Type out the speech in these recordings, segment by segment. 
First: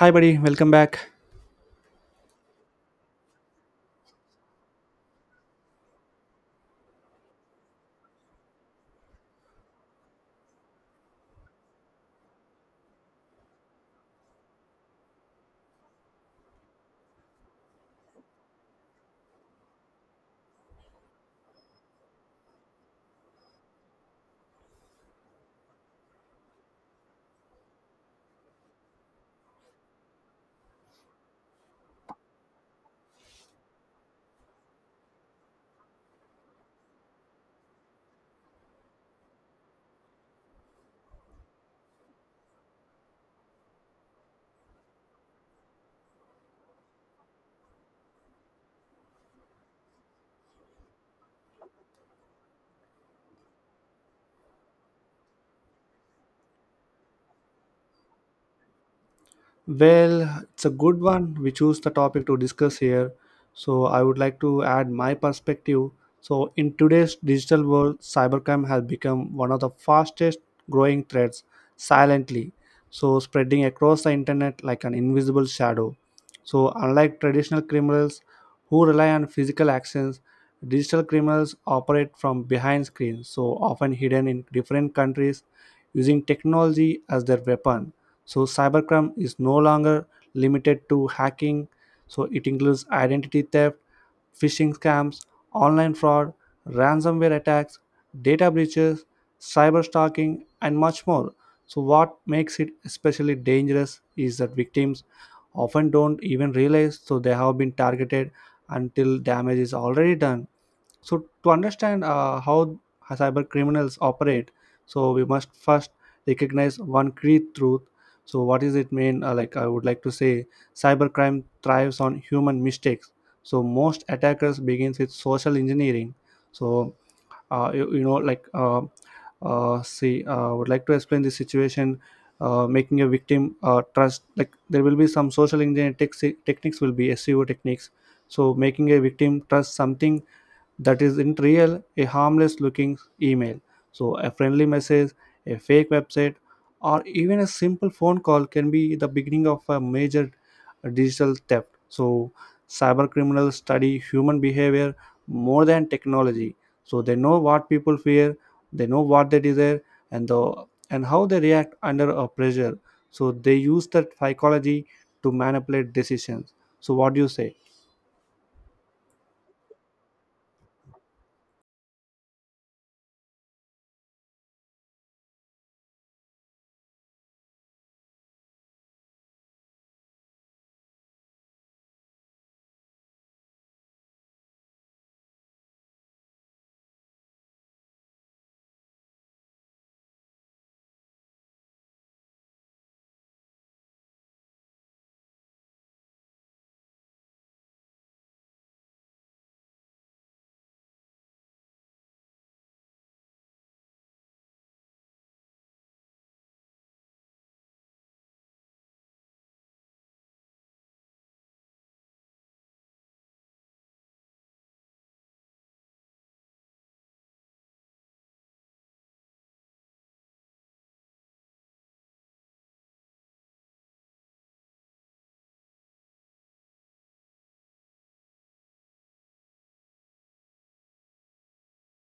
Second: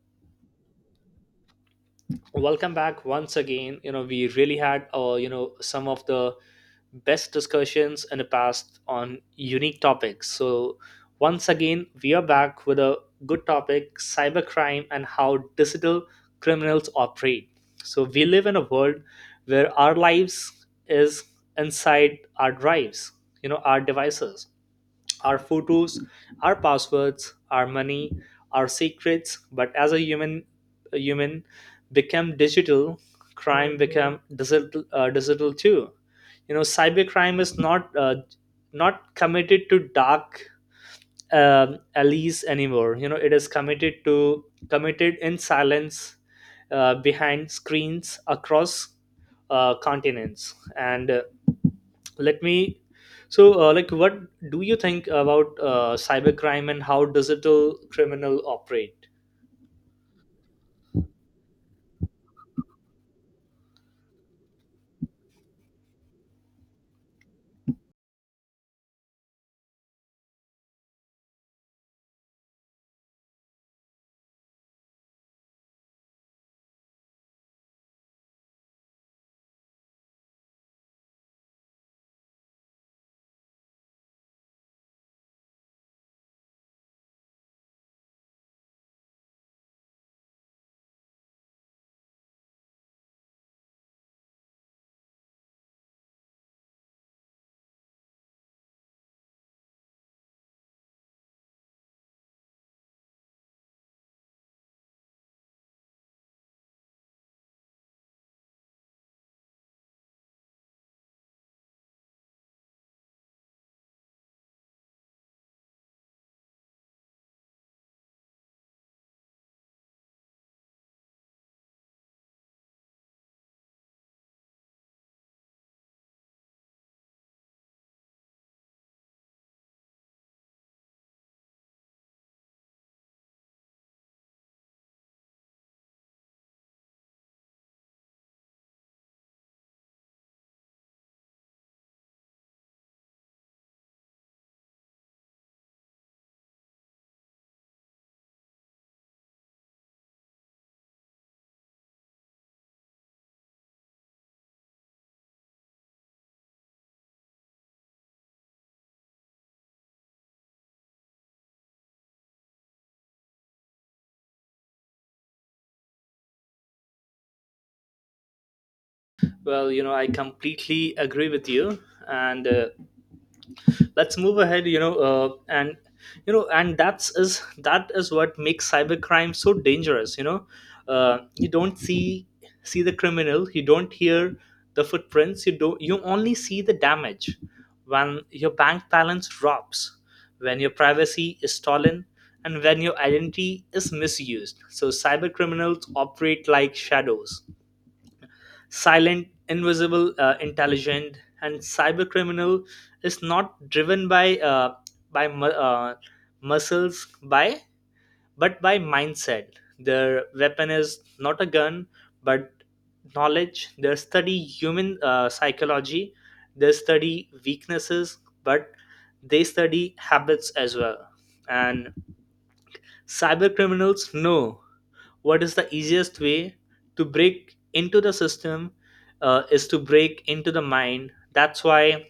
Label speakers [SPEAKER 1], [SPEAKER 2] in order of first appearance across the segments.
[SPEAKER 1] Hi, buddy. Welcome back.
[SPEAKER 2] Welcome back once again. We really had some of the best discussions in the past on unique topics. So once again we are back with a good topic: cybercrime and how digital criminals operate. So we live in a world where our lives is inside our drives, our devices, our photos, our passwords, our money, our secrets. But as a human become digital, crime become digital, digital too. Cybercrime is not committed to dark alleys anymore. It is committed in silence, behind screens, across continents and. Let me so what do you think about cybercrime and how digital criminal operate?
[SPEAKER 1] Well, it's a good one. We choose the topic to discuss here. So, I would like to add my perspective. So, in today's digital world, cybercrime has become one of the fastest growing threats silently. So, spreading across the internet like an invisible shadow. So, unlike traditional criminals who rely on physical actions, digital criminals operate from behind screens, so often hidden in different countries, using technology as their weapon. So cybercrime is no longer limited to hacking. So it includes identity theft, phishing scams, online fraud, ransomware attacks, data breaches, cyber stalking, and much more. So what makes it especially dangerous is that victims often don't even realize so they have been targeted until damage is already done. So to understand how cyber criminals operate, so we must first recognize one key truth. So what is it mean? Like I would like to say, cybercrime thrives on human mistakes. So most attackers begins with social engineering. So uh, you, you know, like uh, I would like to explain this situation. Making a victim trust, like there will be some social engineering techniques, will be SEO techniques. So making a victim trust something that is in real a harmless looking email, so a friendly message, a fake website, or even a simple phone call can be the beginning of a major digital theft. So cyber criminals study human behavior more than technology. So they know what people fear, they know what they desire, and the and how they react under a pressure. So they use that psychology to manipulate decisions. So what do you say?
[SPEAKER 2] Well, I completely agree with you. And let's move ahead. You know uh, and you know and that is what makes cybercrime so dangerous. You don't see the criminal, you don't hear the footprints, you don't you only see the damage when your bank balance drops, when your privacy is stolen, and when your identity is misused. So cyber criminals operate like shadows: silent, invisible, intelligent. And cybercriminal is not driven by muscles, by but by mindset. Their weapon is not a gun, but knowledge. They study human psychology. They study weaknesses, but they study habits as well. And cyber criminals know what is the easiest way to break into the system, is to break into the mind. That's why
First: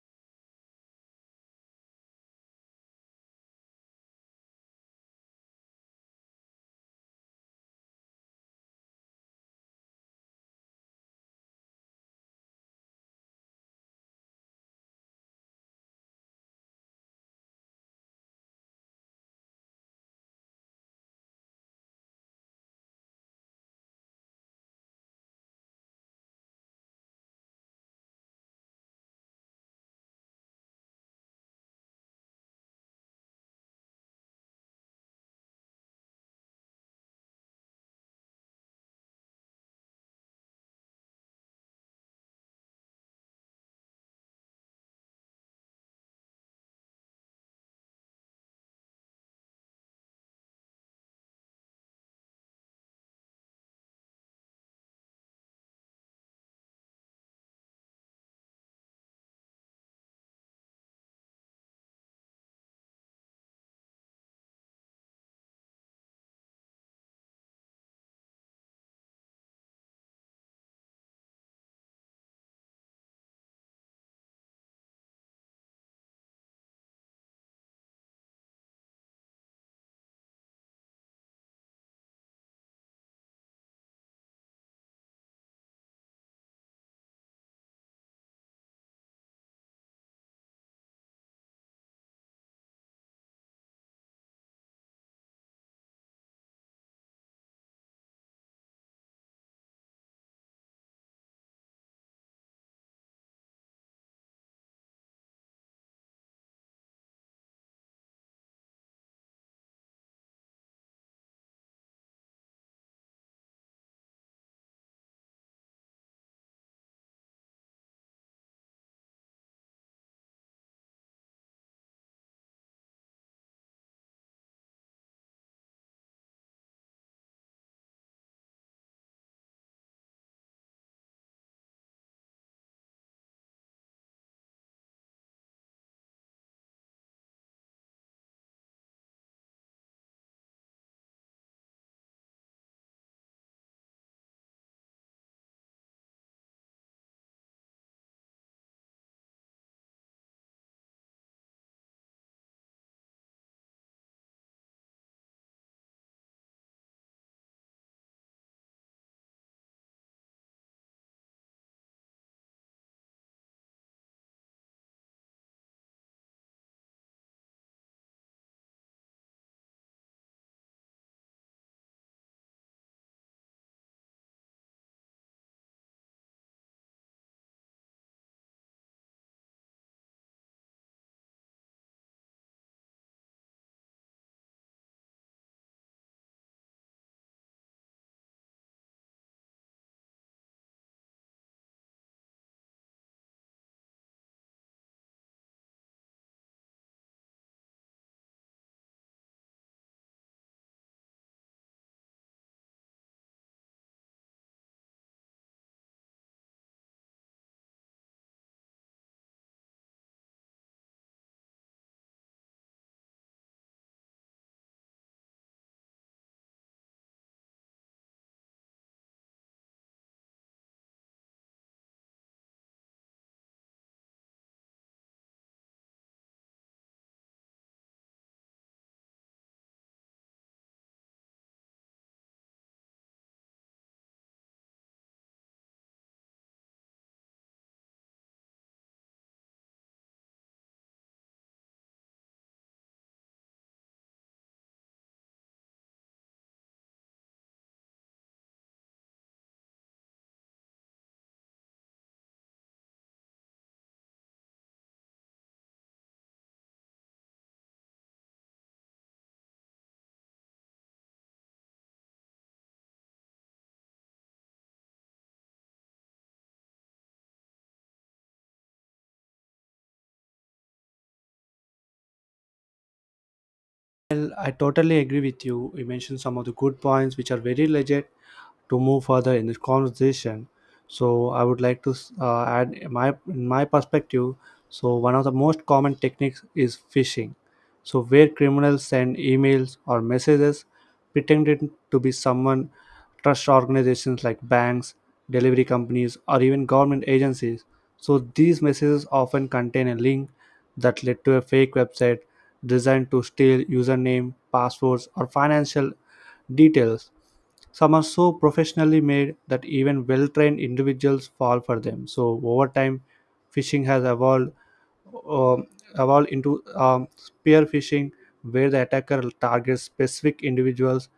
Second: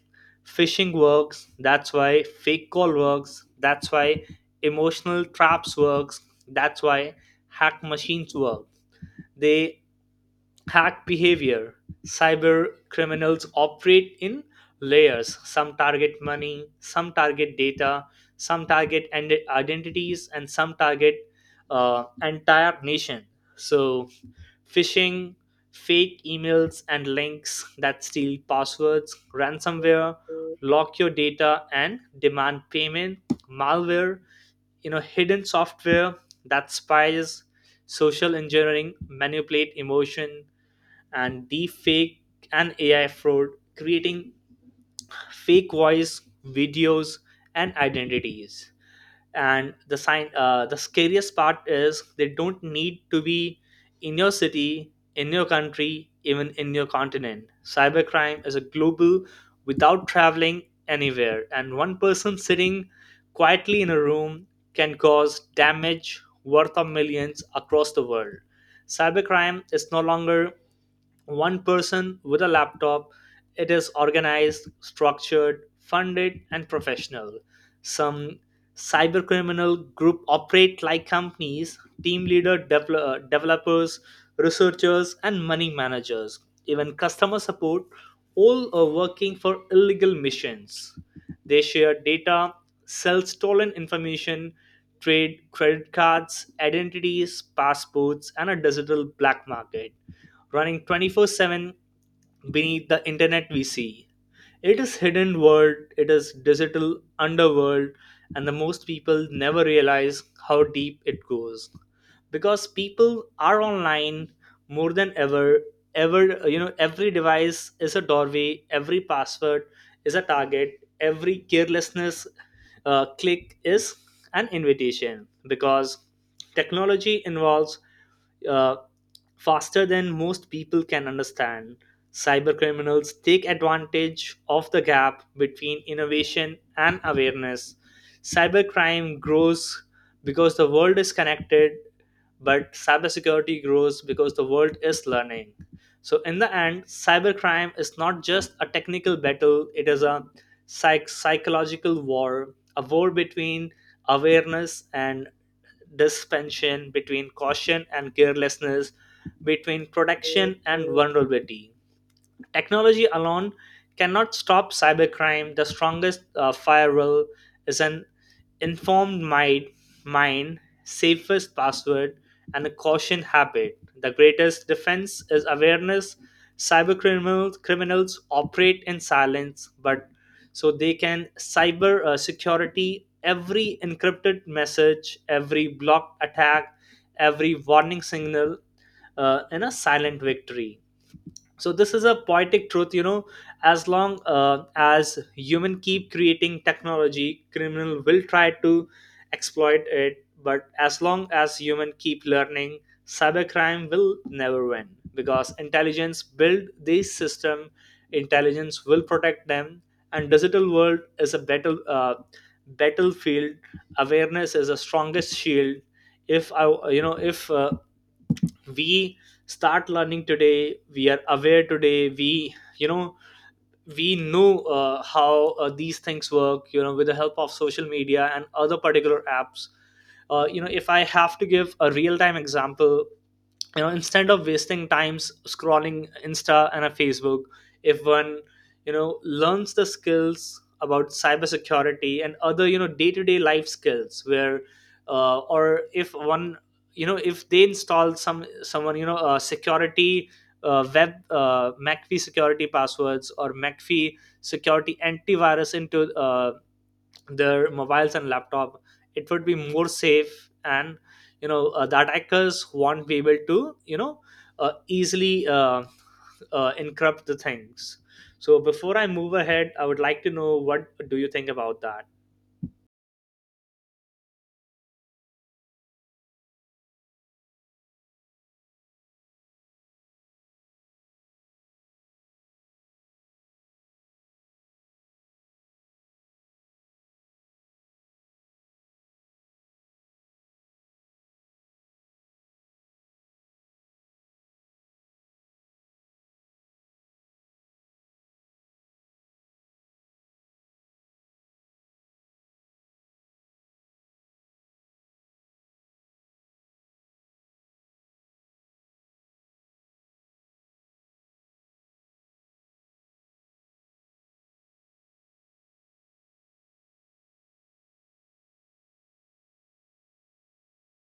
[SPEAKER 2] phishing works, that's why fake call works, that's why emotional traps works, that's why hack machines work. They hack behavior. Cyber criminals operate in layers. Some target money, some target data, some target and identities, and some target entire nation. So, phishing, fake emails and links that steal passwords; ransomware, lock your data and demand payment; malware, hidden software that spies; social engineering, manipulate emotion; and deep fake and AI fraud, creating fake voice, videos, and identities. And the sign, the scariest part is they don't need to be in your city, in your country, even in your continent. Cybercrime is a global without traveling anywhere, and one person sitting quietly in a room can cause damage worth of millions across the world. Cybercrime is no longer one person with a laptop. It is organized, structured, funded, and professional. Some cybercriminal group operate like companies: team leader, developers, researchers, and money managers, even customer support, all are working for illegal missions. They share data, sell stolen information, trade credit cards, identities, passports, and a digital black market running 24/7 beneath the internet we see. It is hidden world, it is digital underworld, and the most people never realize how deep it goes because people are online more than ever. Ever, every device is a doorway, every password is a target, every carelessness click is an invitation because technology involves uh, faster than most people can understand. Cybercriminals take advantage of the gap between innovation and awareness. Cybercrime grows because the world is connected, but cybersecurity grows because the world is learning. So, in the end, cybercrime is not just a technical battle, it is a psychological war, a war between awareness and dispensation, between caution and carelessness, between protection and vulnerability. Technology alone cannot stop cybercrime. The strongest firewall is an informed mind, safest password, and a caution habit. The greatest defense is awareness. Cyber criminals operate in silence, but so they can cyber security, every encrypted message, every blocked attack, every warning signal in a silent victory. So this is a poetic truth. As long as human keep creating technology, criminal will try to exploit it. But as long as human keep learning, cybercrime will never win because intelligence build this system, intelligence will protect them. And digital world is a battlefield. Awareness is the strongest shield. If i, you know if we start learning today, we are aware today, we know how these things work, with the help of social media and other particular apps. If I have to give a real time example, instead of wasting times scrolling insta and a facebook, if one learns the skills about cybersecurity and other day-to-day life skills where or if one if they install someone, security, web mcfee security passwords or mcfee security antivirus into their mobiles and laptop, it would be more safe. And the attackers won't be able to easily encrypt the things. So before I move ahead, I would like to know what do you think about that?
[SPEAKER 1] Well, I totally agree with you. You mentioned some of the good points, which are very legit to move further in this conversation. So I would like to add my perspective. So one of the most common techniques is phishing. So where criminals send emails or messages pretending to be someone trust organizations like banks, delivery companies, or even government agencies. So these messages often contain a link that led to a fake website designed to steal username, passwords, or financial details. Some are so professionally made that even well trained individuals fall for them. So over time, fishing has um, evolve into spear phishing, where the attacker targets specific individuals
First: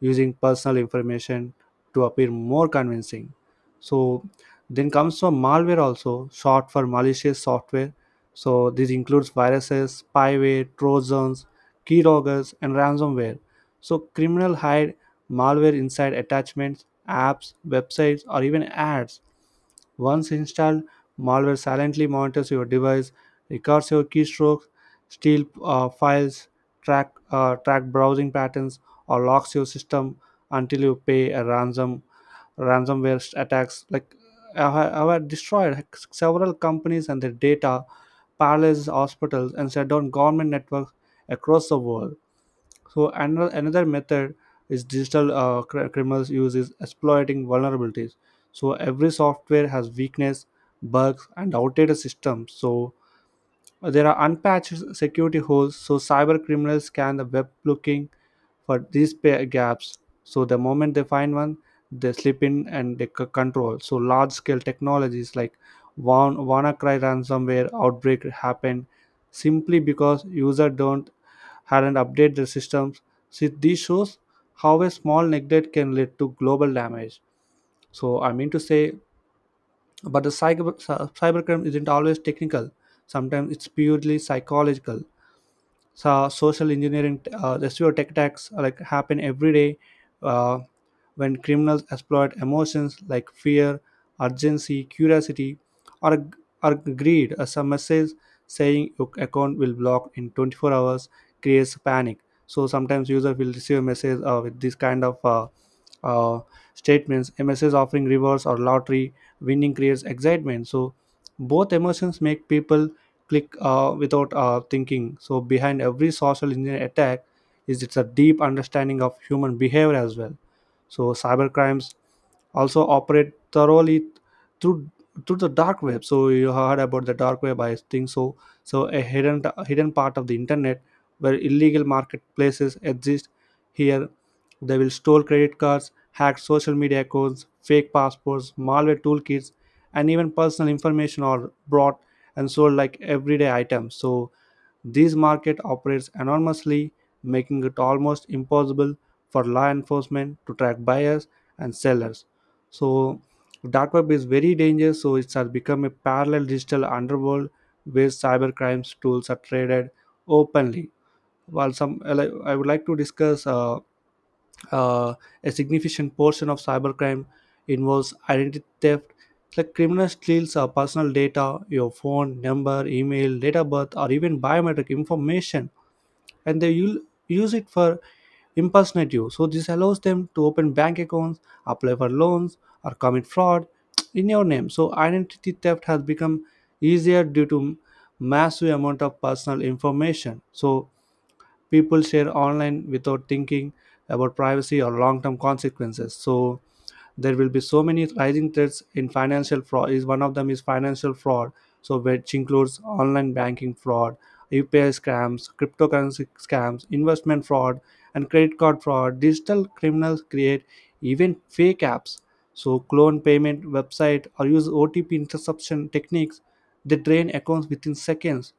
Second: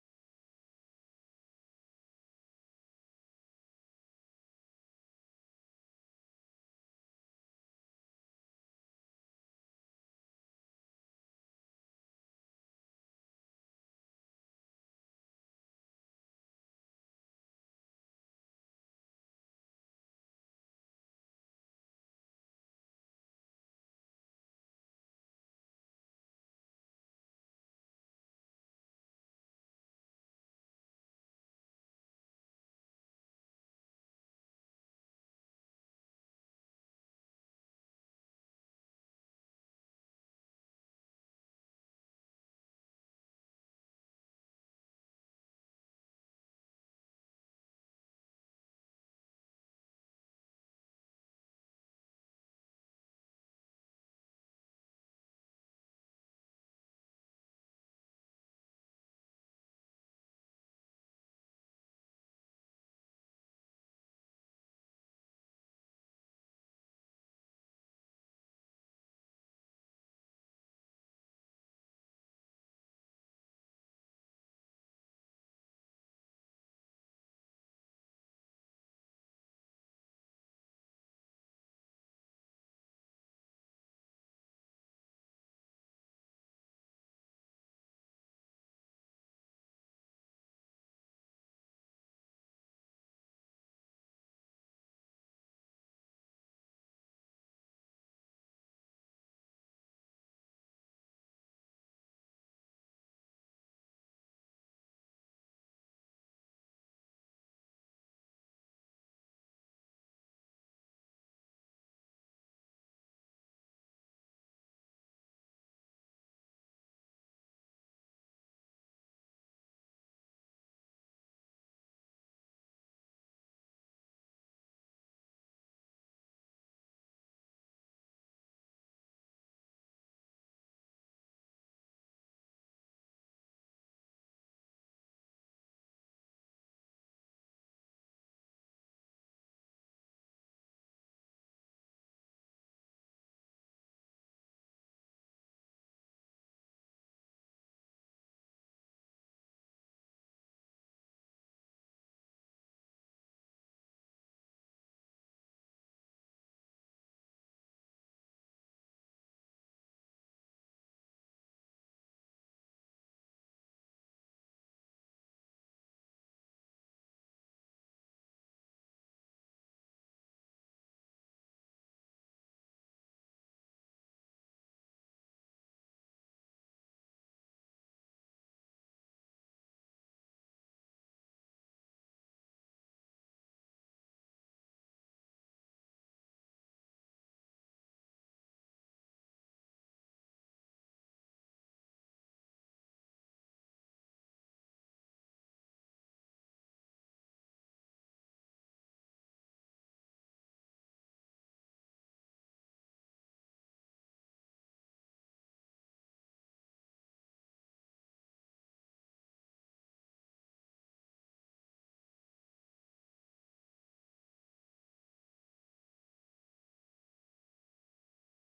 [SPEAKER 1] using personal information to appear more convincing. So then comes from malware, also short for malicious software. So this includes viruses, spyware, trojans, keyloggers, and ransomware. So criminal hide malware inside attachments, apps, websites, or even ads. Once installed, malware silently monitors your device, records your keystrokes, steals files, track browsing patterns, or locks your system until you pay a ransom. Ransomware attacks like have destroyed several companies and their data, paralyzes hospitals, and shut down government networks across the world. So another method is digital criminals use is exploiting vulnerabilities. So every software has weakness, bugs, and outdated systems. So there are unpatched security holes. So cyber criminals scan the web looking for these gaps. So the moment they find one, they slip in and they control. So large scale technologies like WannaCry ransomware outbreak happened simply because user don't hadn't updated their systems. See, this shows how a small neglect can lead to global damage. So I mean to say, but the cybercrime isn't always technical. Sometimes it's purely psychological. So social engineering, the SEO tech attacks, like happen every day, uh, when criminals exploit emotions like fear, urgency, curiosity, or, or greed. Some message saying your account will block in 24 hours creates panic. So sometimes user will receive a message with this kind of uh, statements, a message offering rewards or lottery winning creates excitement. So both emotions make people click without thinking. So behind every social engineering attack is it's a deep understanding of human behavior as well. So cybercrimes also operate thoroughly through through the dark web. So you heard about the dark web, I think so. So a hidden part of the internet where illegal marketplaces exist. Here, they will steal credit cards, hack social media accounts, fake passports, malware toolkits, and even personal information are brought and sold like everyday items. So this market operates anonymously, making it almost impossible for law enforcement to track buyers and sellers. So dark web is very dangerous. So it has become a parallel digital underworld where cyber crimes tools are traded openly. While some, I would like to discuss uh, a significant portion of cybercrime involves identity theft. Like criminals steals our personal data, your phone number, email, date of birth, or even biometric information, and they will use it for impersonate you. So this allows them to open bank accounts, apply for loans, or commit fraud in your name. So identity theft has become easier due to massive amount of personal information. So people share online without thinking about privacy or long-term consequences. So there will be so many rising threats in financial fraud is one of them is financial fraud, so which includes online banking fraud, UPI scams, cryptocurrency scams, investment fraud, and credit card fraud. Digital criminals create even fake apps, so clone payment website, or use OTP interception techniques. They drain accounts within seconds.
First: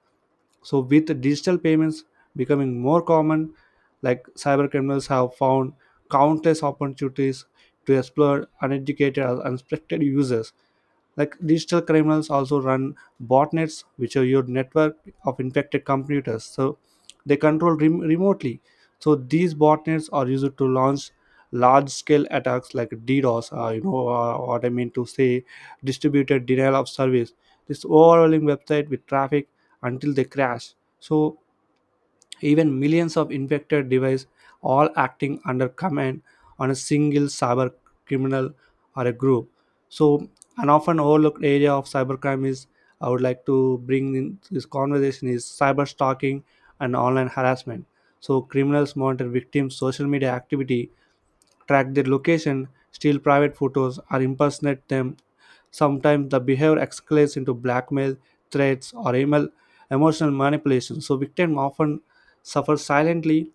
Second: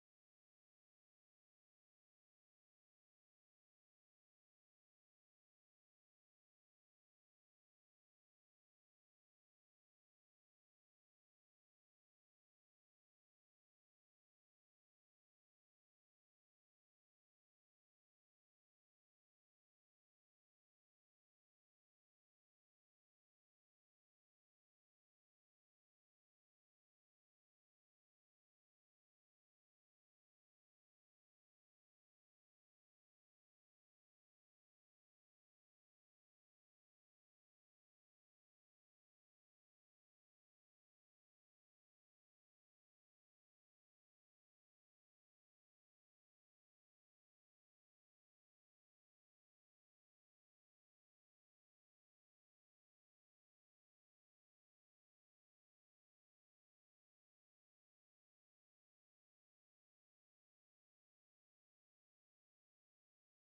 [SPEAKER 1] So with digital payments becoming more common, like cyber criminals have found countless opportunities to exploit uneducated or unsuspected users. Like digital criminals also run botnets, which are your network of infected computers. So they control remotely. So these botnets are used to launch large-scale attacks like DDoS, what I mean to say, distributed denial of service. This overwhelming website with traffic until they crash. So even millions of infected devices all acting under command on a single cyber criminal or a group. So an often overlooked area of cybercrime is I would like to bring in this conversation is cyber stalking and online harassment. So criminals monitor victims social media activity, track their location, steal private photos, or impersonate them. Sometimes the behavior escalates into blackmail, threats, or email, emotional manipulation. So victim often suffer silently,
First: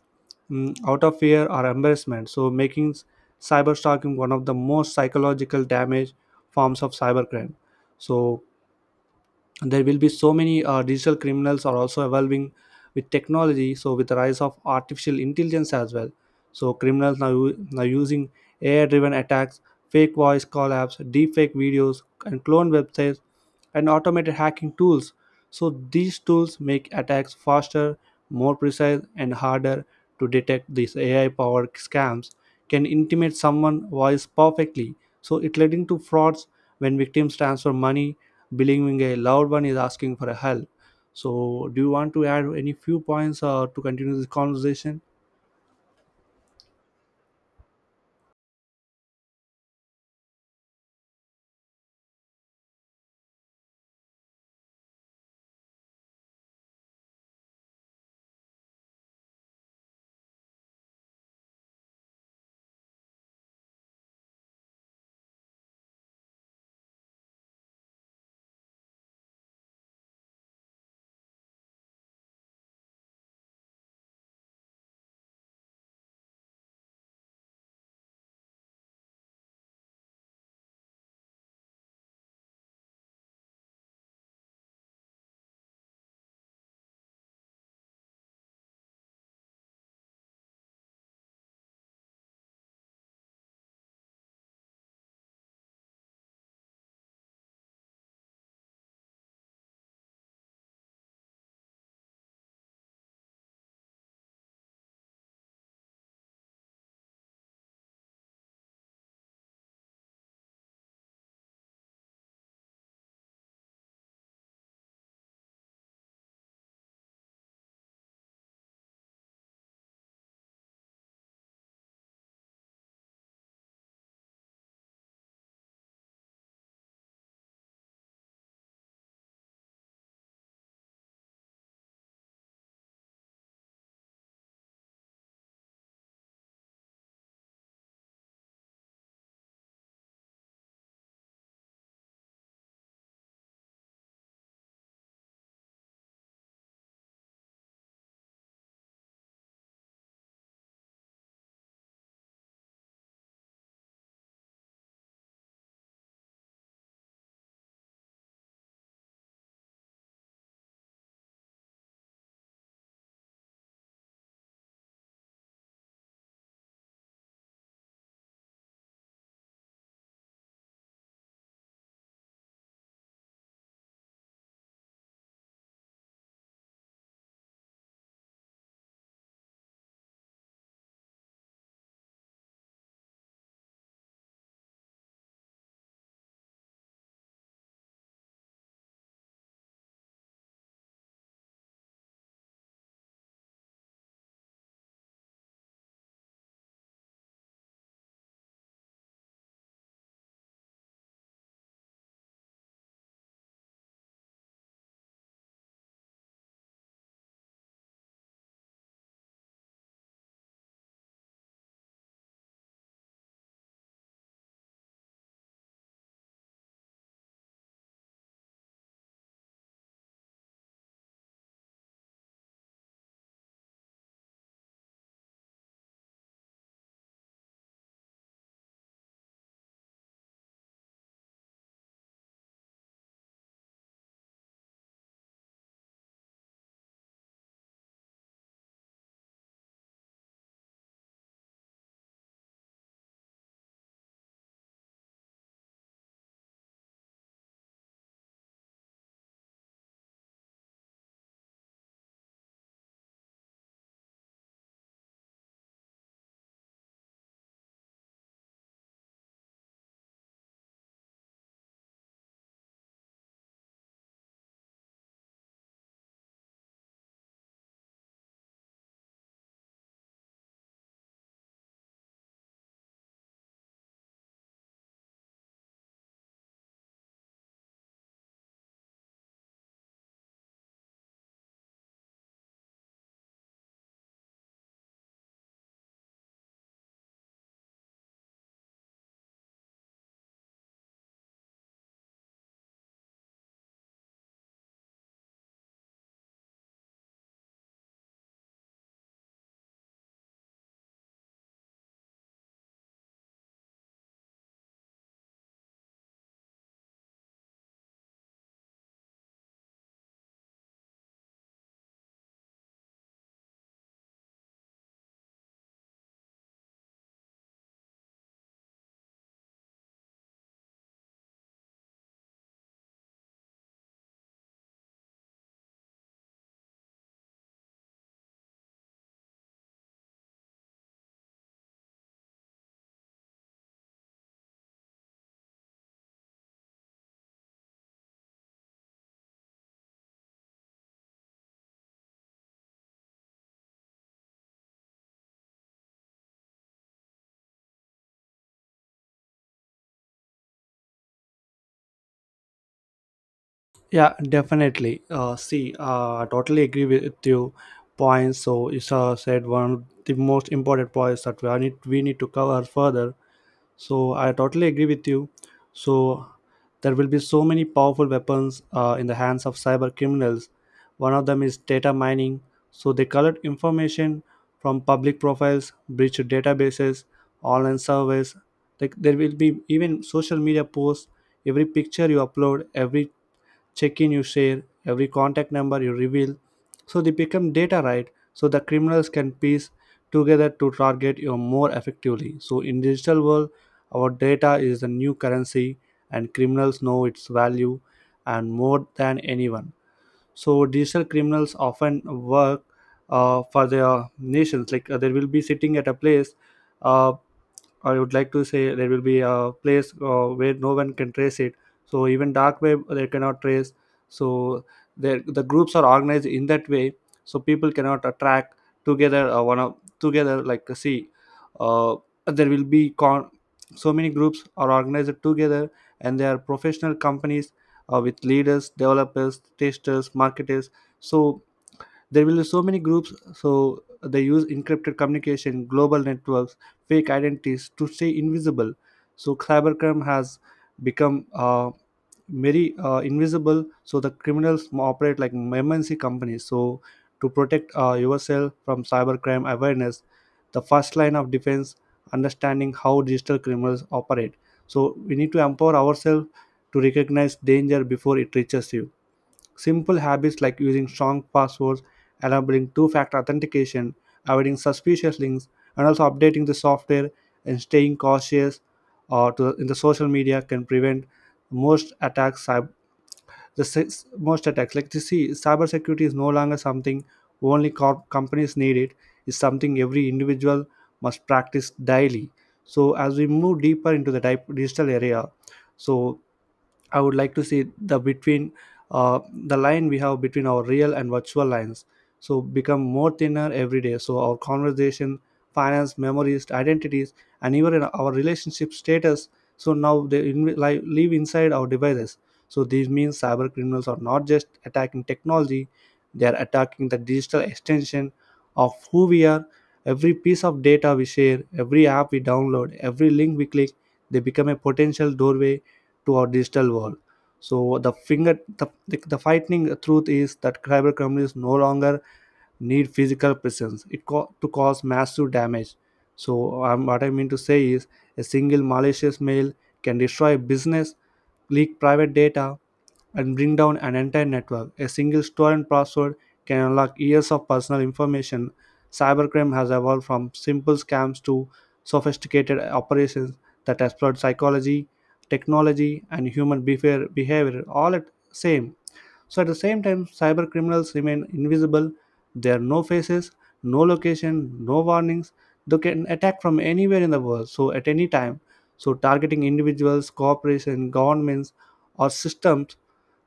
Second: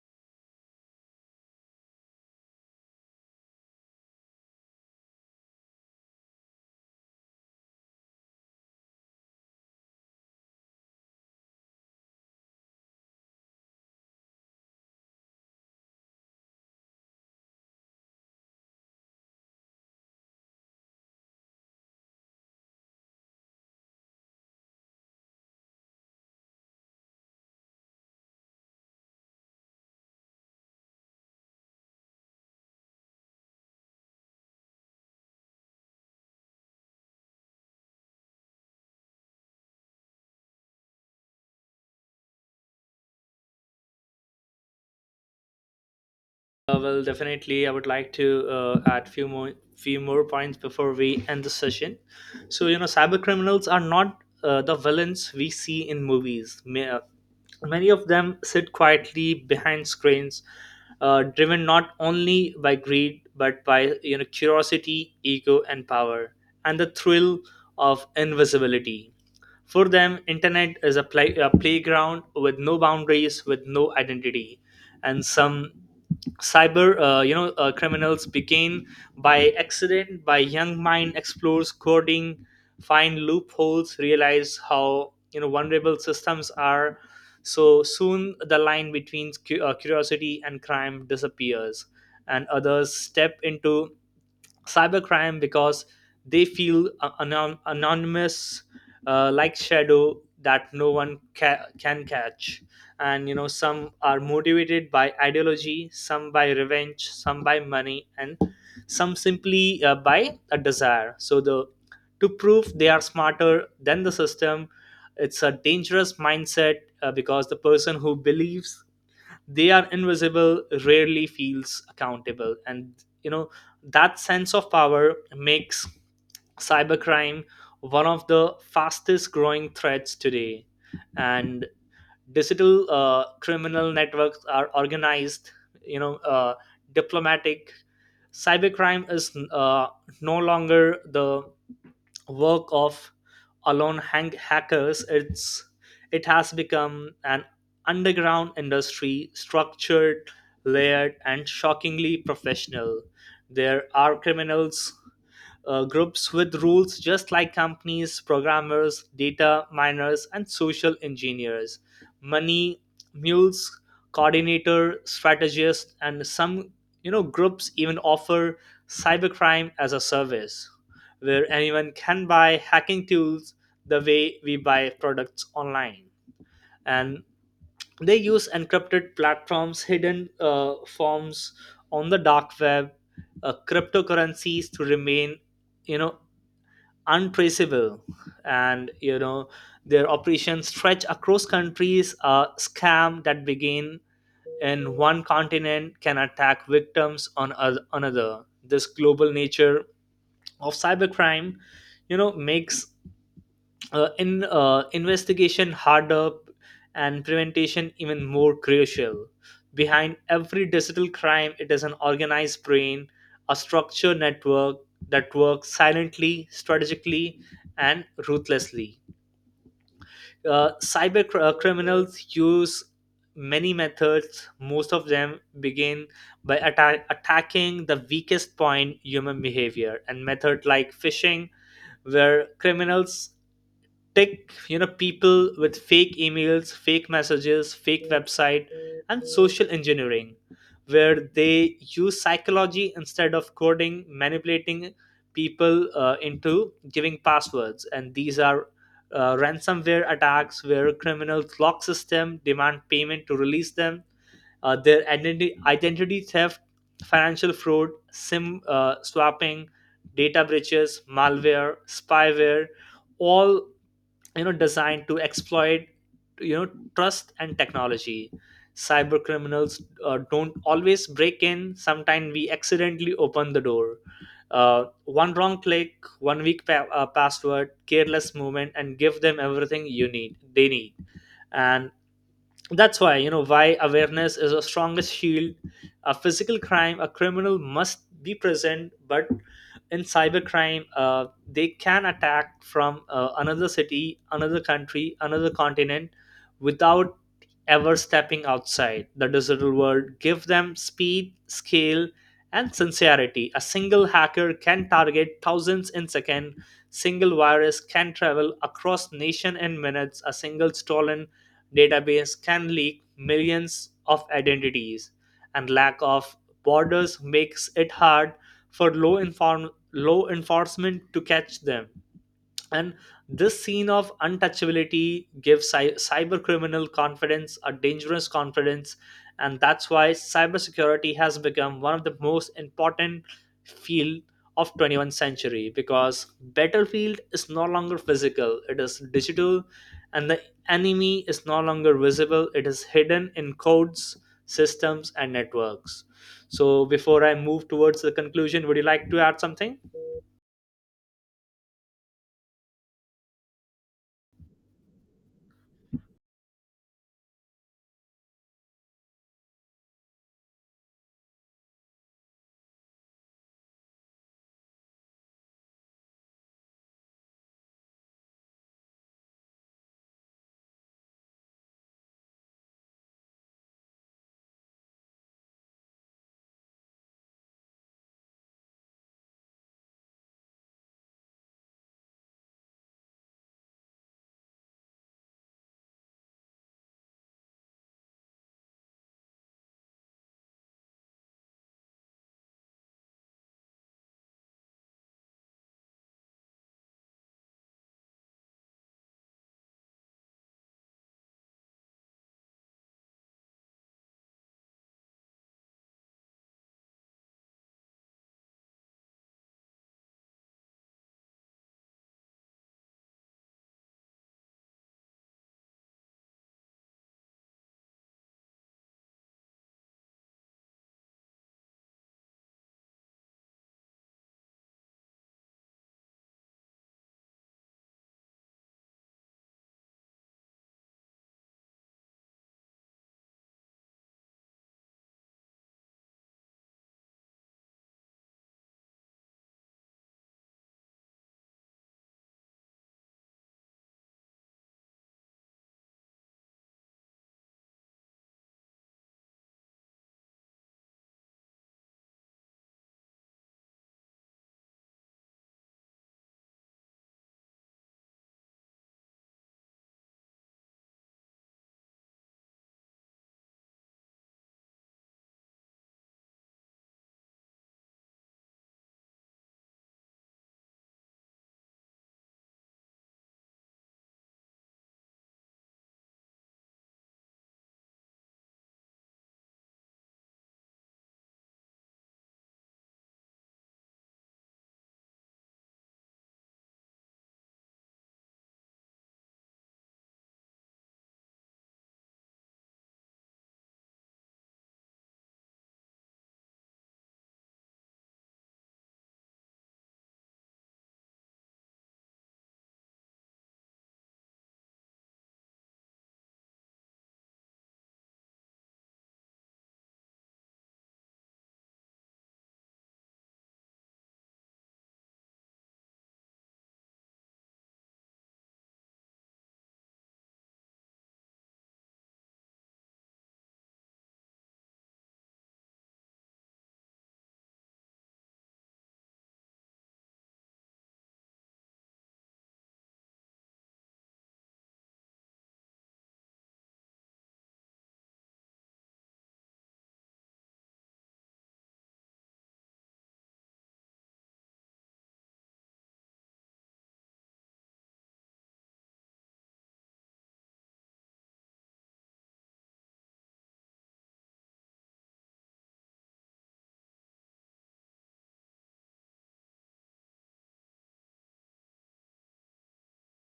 [SPEAKER 1] mm, out of fear or embarrassment. So making cyberstalking one of the most psychological damage forms of cybercrime. So there will be so many digital criminals are also evolving with technology. So with the rise of artificial intelligence as well, so criminals now using AI driven attacks, fake voice call apps, deepfake videos, and clone websites, and automated hacking tools. So these tools make attacks faster, more precise, and harder to detect. These AI powered scams can intimidate someone's voice perfectly, so it leading to frauds when victims transfer money believing a loved one is asking for a help. So, do you want to add any few points to continue this conversation?
[SPEAKER 2] Well, definitely, I would like to add few more points before we end the session. So, cyber criminals are not the villains we see in movies. Many of them sit quietly behind screens, driven not only by greed but by curiosity, ego, and power, and the thrill of invisibility. For them, internet is a playground with no boundaries, with no identity. And some cyber criminals begin by accident, by young mind explores coding, find loopholes, realize how vulnerable systems are. So soon the line between curiosity and crime disappears. And others step into cybercrime because they feel anonymous, like shadow that no one can catch. And some are motivated by ideology, some by revenge, some by money, and some simply by a desire so the to prove they are smarter than the system. It's a dangerous mindset because the person who believes they are invisible rarely feels accountable. And you know that sense of power makes cybercrime one of the fastest growing threats today. And digital criminal networks are organized, you know uh, diplomatic. Cybercrime is no longer the work of alone hackers. It's it has become an underground industry, structured, layered, and shockingly professional. There are criminals groups with rules just like companies: programmers, data miners, and social engineers. Money mules, coordinator, strategists, and some groups even offer cybercrime as a service, where anyone can buy hacking tools the way we buy products online. And they use encrypted platforms, hidden forms on the dark web, cryptocurrencies to remain you know untraceable. And their operations stretch across countries. A scam that begin in one continent can attack victims on another. This global nature of cybercrime makes in investigation harder and prevention even more crucial. Behind every digital crime, it is an organized brain, a structured network that works silently, strategically, and ruthlessly. Cyber criminals use many methods. Most of them begin by attacking the weakest point, human behavior, and method like phishing, where criminals tech people with fake emails, fake messages, fake website. And social engineering, where they use psychology instead of coding, manipulating people into giving passwords. And these are ransomware attacks, where criminals lock system, demand payment to release them. Their identity theft, financial fraud, sim swapping, data breaches, malware, spyware, all designed to exploit you know trust and technology. Cyber criminals don't always break in, sometimes we accidentally open the door. One wrong click, one password, careless movement, and give them everything you need they need. And that's why awareness is a strongest shield. A physical crime, a criminal must be present, but in cybercrime, they can attack from another city, another country, another continent without ever stepping outside the digital world. Give them speed, scale, and sincerity. A single hacker can target thousands in second, single virus can travel across nation in minutes, a single stolen database can leak millions of identities. And lack of borders makes it hard for law enforcement to catch them. And this scene of untouchability gives cyber criminal confidence, a dangerous confidence. And that's why cybersecurity has become one of the most important field of 21st century because battlefield is no longer physical, it is digital. And the enemy is no longer visible, it is hidden in codes, systems, and networks. So before I move towards the conclusion, would you like to add something?
[SPEAKER 1] Yeah, definitely. I totally agree with you points. So, you said one of the most important points that we need to cover further. So I totally agree with you. So there will be so many powerful weapons in the hands of cyber criminals. One of them is data mining. So they collect information from public profiles, breach databases, online surveys. Like there will be even social media posts. Every picture you upload, every check-in you share, every contact number you reveal. So they become data, right? So the criminals can piece together to target you more effectively. So in digital world, our data is the new currency, and criminals know its value and more than anyone. So digital criminals often work for their nations. Like they will be sitting at a place. Uh, I would like to say there will be a place where no one can trace it. So even dark web they cannot trace. So the groups are organized in that way, so people cannot attract together one of together, like see. Uh, there will be so many groups are organized together, and they are professional companies with leaders, developers, testers, marketers. So there will be so many groups, so they use encrypted communication, global networks, fake identities to stay invisible. So cybercrime has become very invisible. So the criminals operate like MNC companies. So to protect yourself from cybercrime, awareness the first line of defense, understanding how digital criminals operate, so we need to empower ourselves to recognize danger before it reaches you. Simple habits like using strong passwords, enabling two factor authentication, avoiding suspicious links, and also updating the software and staying cautious in the social media can prevent most attacks. The six, most attacks, like you see, cybersecurity is no longer something only companies need. It's something every individual must practice daily. So as we move deeper into the digital area, so I would like to see the between uh, the line we have between our real and virtual lines. So become more thinner every day. So our conversation, finance, memories, identities, and even our relationship status. So now they live inside our devices. So this means cyber criminals are not just attacking technology; they are attacking the digital extension of who we are. Every piece of data we share, every app we download, every link we click, they become a potential doorway to our digital world. So the finger the frightening truth is that cyber companies no longer need physical presence to cause massive damage. So what I mean to say is a single malicious mail can destroy a business, leak private data, and bring down an entire network. A single stolen password can unlock years of personal information. Cybercrime has evolved from simple scams to sophisticated operations that exploit psychology, technology, and human behavior all at same. So at the same time, cyber criminals remain invisible. There are no faces, no location, no warnings. They can attack from anywhere in the world, so at any time. So targeting individuals, corporations, governments, or systems,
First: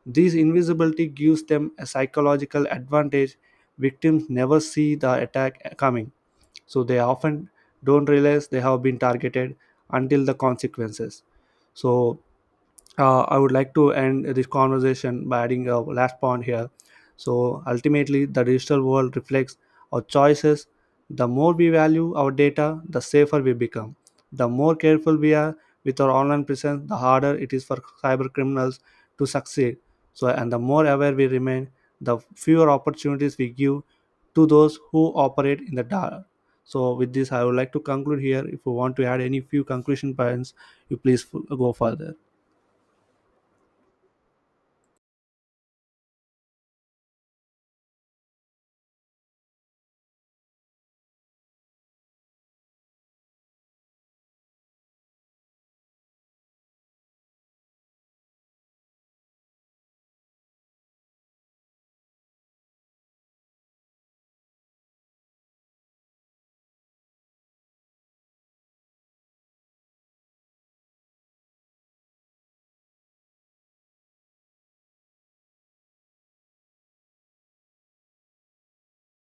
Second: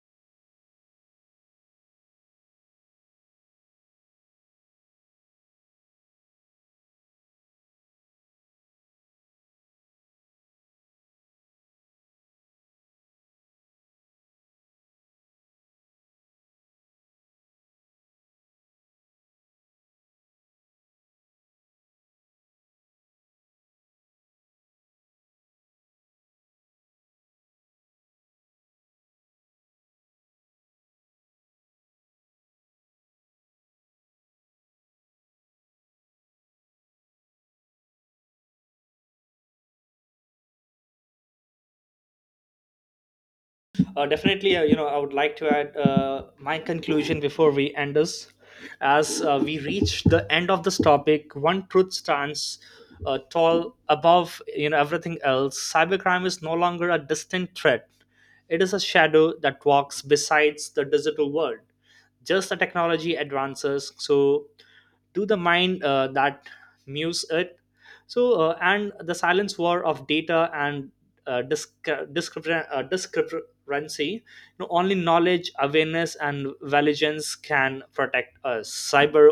[SPEAKER 1] this invisibility gives them a psychological advantage. Victims never see the attack coming, so they often don't realize they have been targeted until the consequences. So, I would like to end this conversation by adding a last point here. So ultimately, the digital world reflects our choices. The more we value our data, the safer we become. The more careful we are with our online presence, the harder it is for cyber criminals to succeed. So, and the more aware we remain, the fewer opportunities we give to those who operate in the dark. So, with this, I would like to conclude here. If you want to add any few conclusion points, you please go further.
[SPEAKER 2] Definitely. I would like to add my conclusion before we end this. As we reach the end of this topic, one truth stands tall above everything else. Cybercrime is no longer a distant threat; it is a shadow that walks besides the digital world. Just the technology advances, so to the mind that muse it. So and the silence war of data and discrepancy. Only knowledge, awareness, and vigilance can protect us. Cyber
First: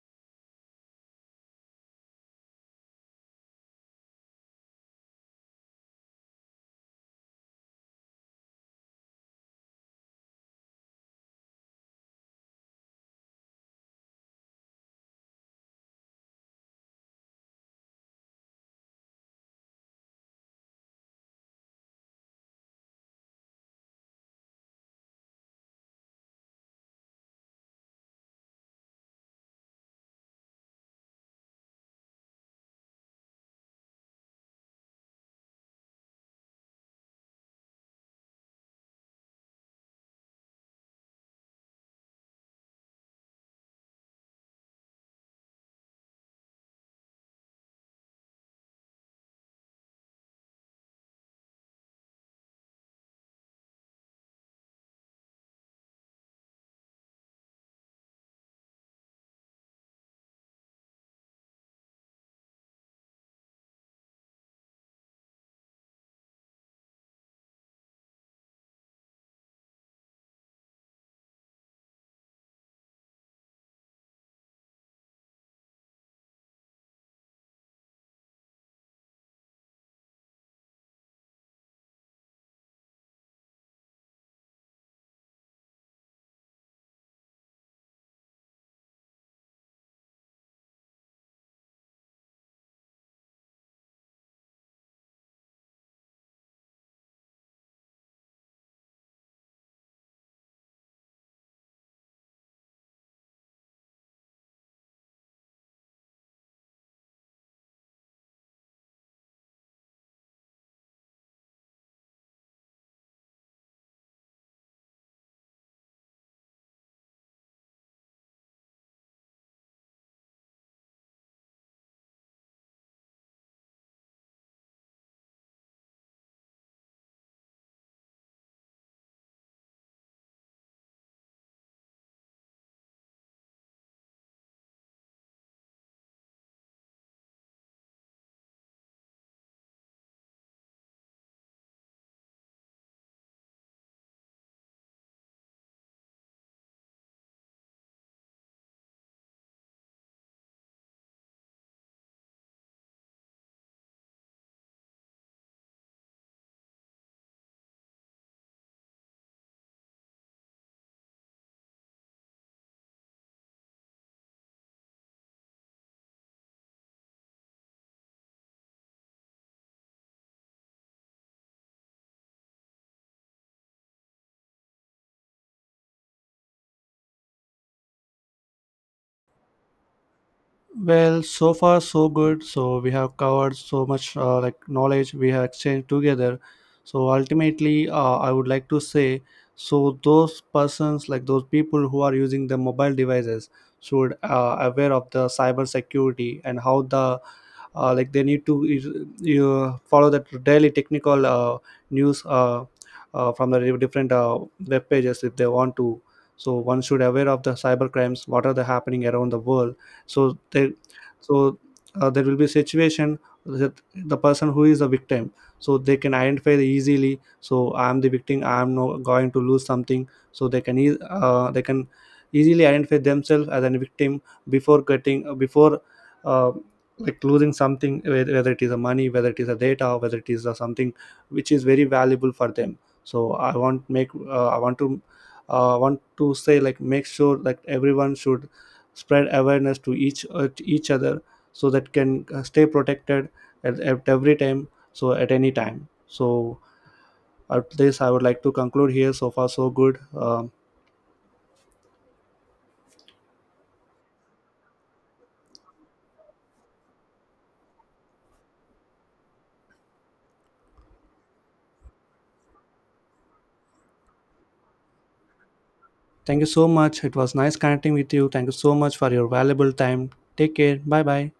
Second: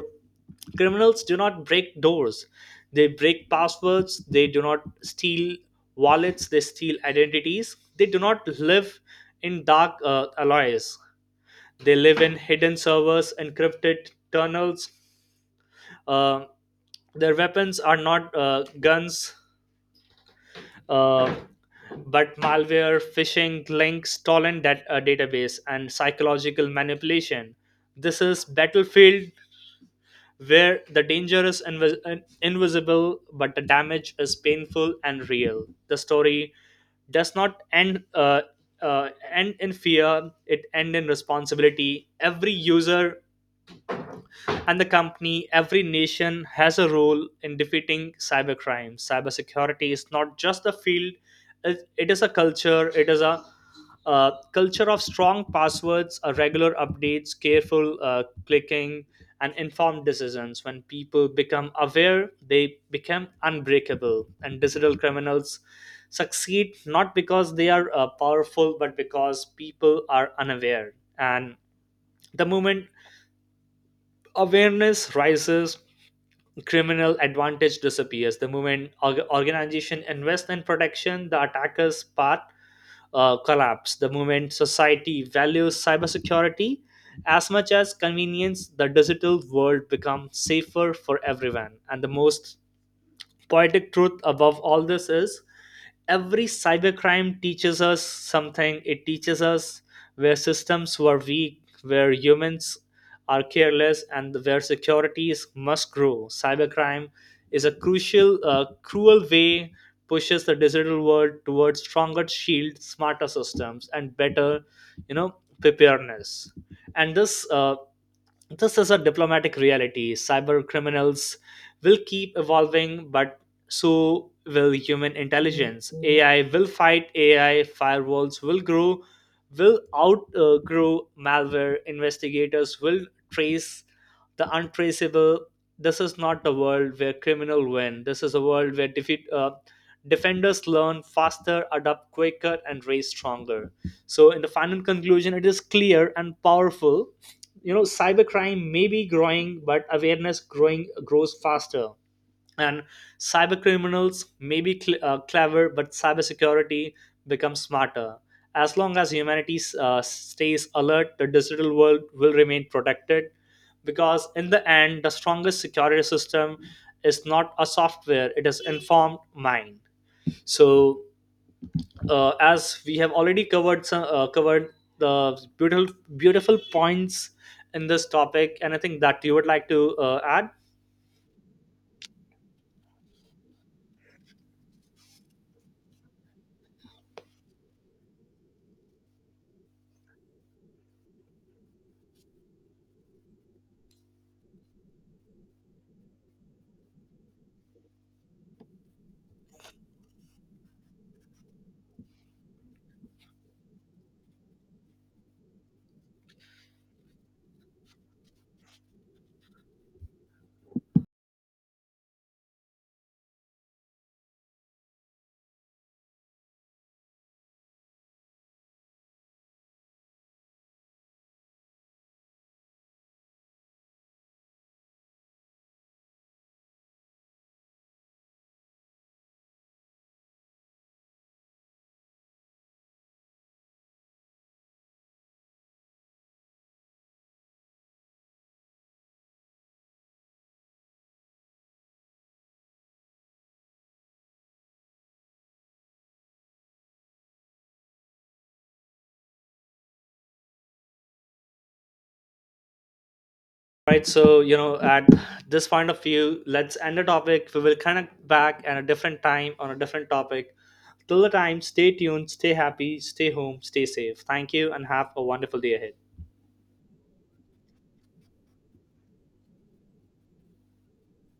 [SPEAKER 2] criminals do not break doors, they break passwords. They do not steal wallets, they steal identities. They do not live in dark alloys, they live in hidden servers, encrypted tunnels. uh, their weapons are not guns, uh, but malware, phishing, links, database, and psychological manipulation. This is battlefield where the danger is invisible, but the damage is painful and real. The story does not end in fear; it end in responsibility. Every user and the company, every nation has a role in defeating cybercrime. Cybersecurity is not just a field, it is a culture, it is a culture of strong passwords, regular updates, careful clicking, and informed decisions. When people become aware, they become unbreakable, and digital criminals succeed not because they are powerful, but because people are unaware. And the moment awareness rises, criminal advantage disappears. The moment organization invests in protection, the attacker's path collapse. The moment society values cybersecurity as much as convenience, the digital world becomes safer for everyone. And the most poetic truth above all this is every cybercrime teaches us something. It teaches us where systems were weak, where humans are careless, and where securities must grow. Cybercrime is a crucial, cruel way, pushes the digital world towards stronger shields, smarter systems, and better, you know, preparedness. And this is a diplomatic reality. Cyber criminals will keep evolving, but so will human intelligence. AI will fight AI, firewalls will grow, will outgrow malware, investigators will trace the untraceable. This is not the world where criminal win. This is a world where defenders learn faster, adapt quicker, and raise stronger. So, in the final conclusion, it is clear and powerful. Cybercrime may be growing, but awareness growing grows faster. And cyber criminals may be clever, but cybersecurity becomes smarter. As long as humanity stays alert, the digital world will remain protected because in the end, the strongest security system is not a software, it is informed mind. So as we have already covered the beautiful points in this topic, anything that you would like to add?
[SPEAKER 1] Well, so far so good. So we have covered so much like knowledge we have exchanged together. So ultimately, I would like to say, so those persons like those people who are using the mobile devices should aware of the cyber security and how the like they need to you follow that daily technical news from the different web pages if they want to. So one should aware of the cyber crimes what are the happening around the world, so they, so there will be situation that the person who is the victim, so they can identify the easily. So I am the victim, I am no, going to lose something, so they can they can easily identify themselves as a victim before getting before uh, like losing something, whether it is a money, whether it is a data, whether it is a something which is very valuable for them. So I want make I want to say, like make sure that everyone should spread awareness to each other, so that can stay protected at every time, so at any time. So at this I would like to conclude here. So far so good. um,
[SPEAKER 2] Right. So at this point of view, let's end the topic. We will connect back at a different time on a different topic. Till the time, stay tuned, stay happy, stay home, stay safe. Thank you and have a wonderful day ahead.
[SPEAKER 1] Thank you so much. It was nice connecting with you. Thank you so much for your valuable time. Take care. Bye bye.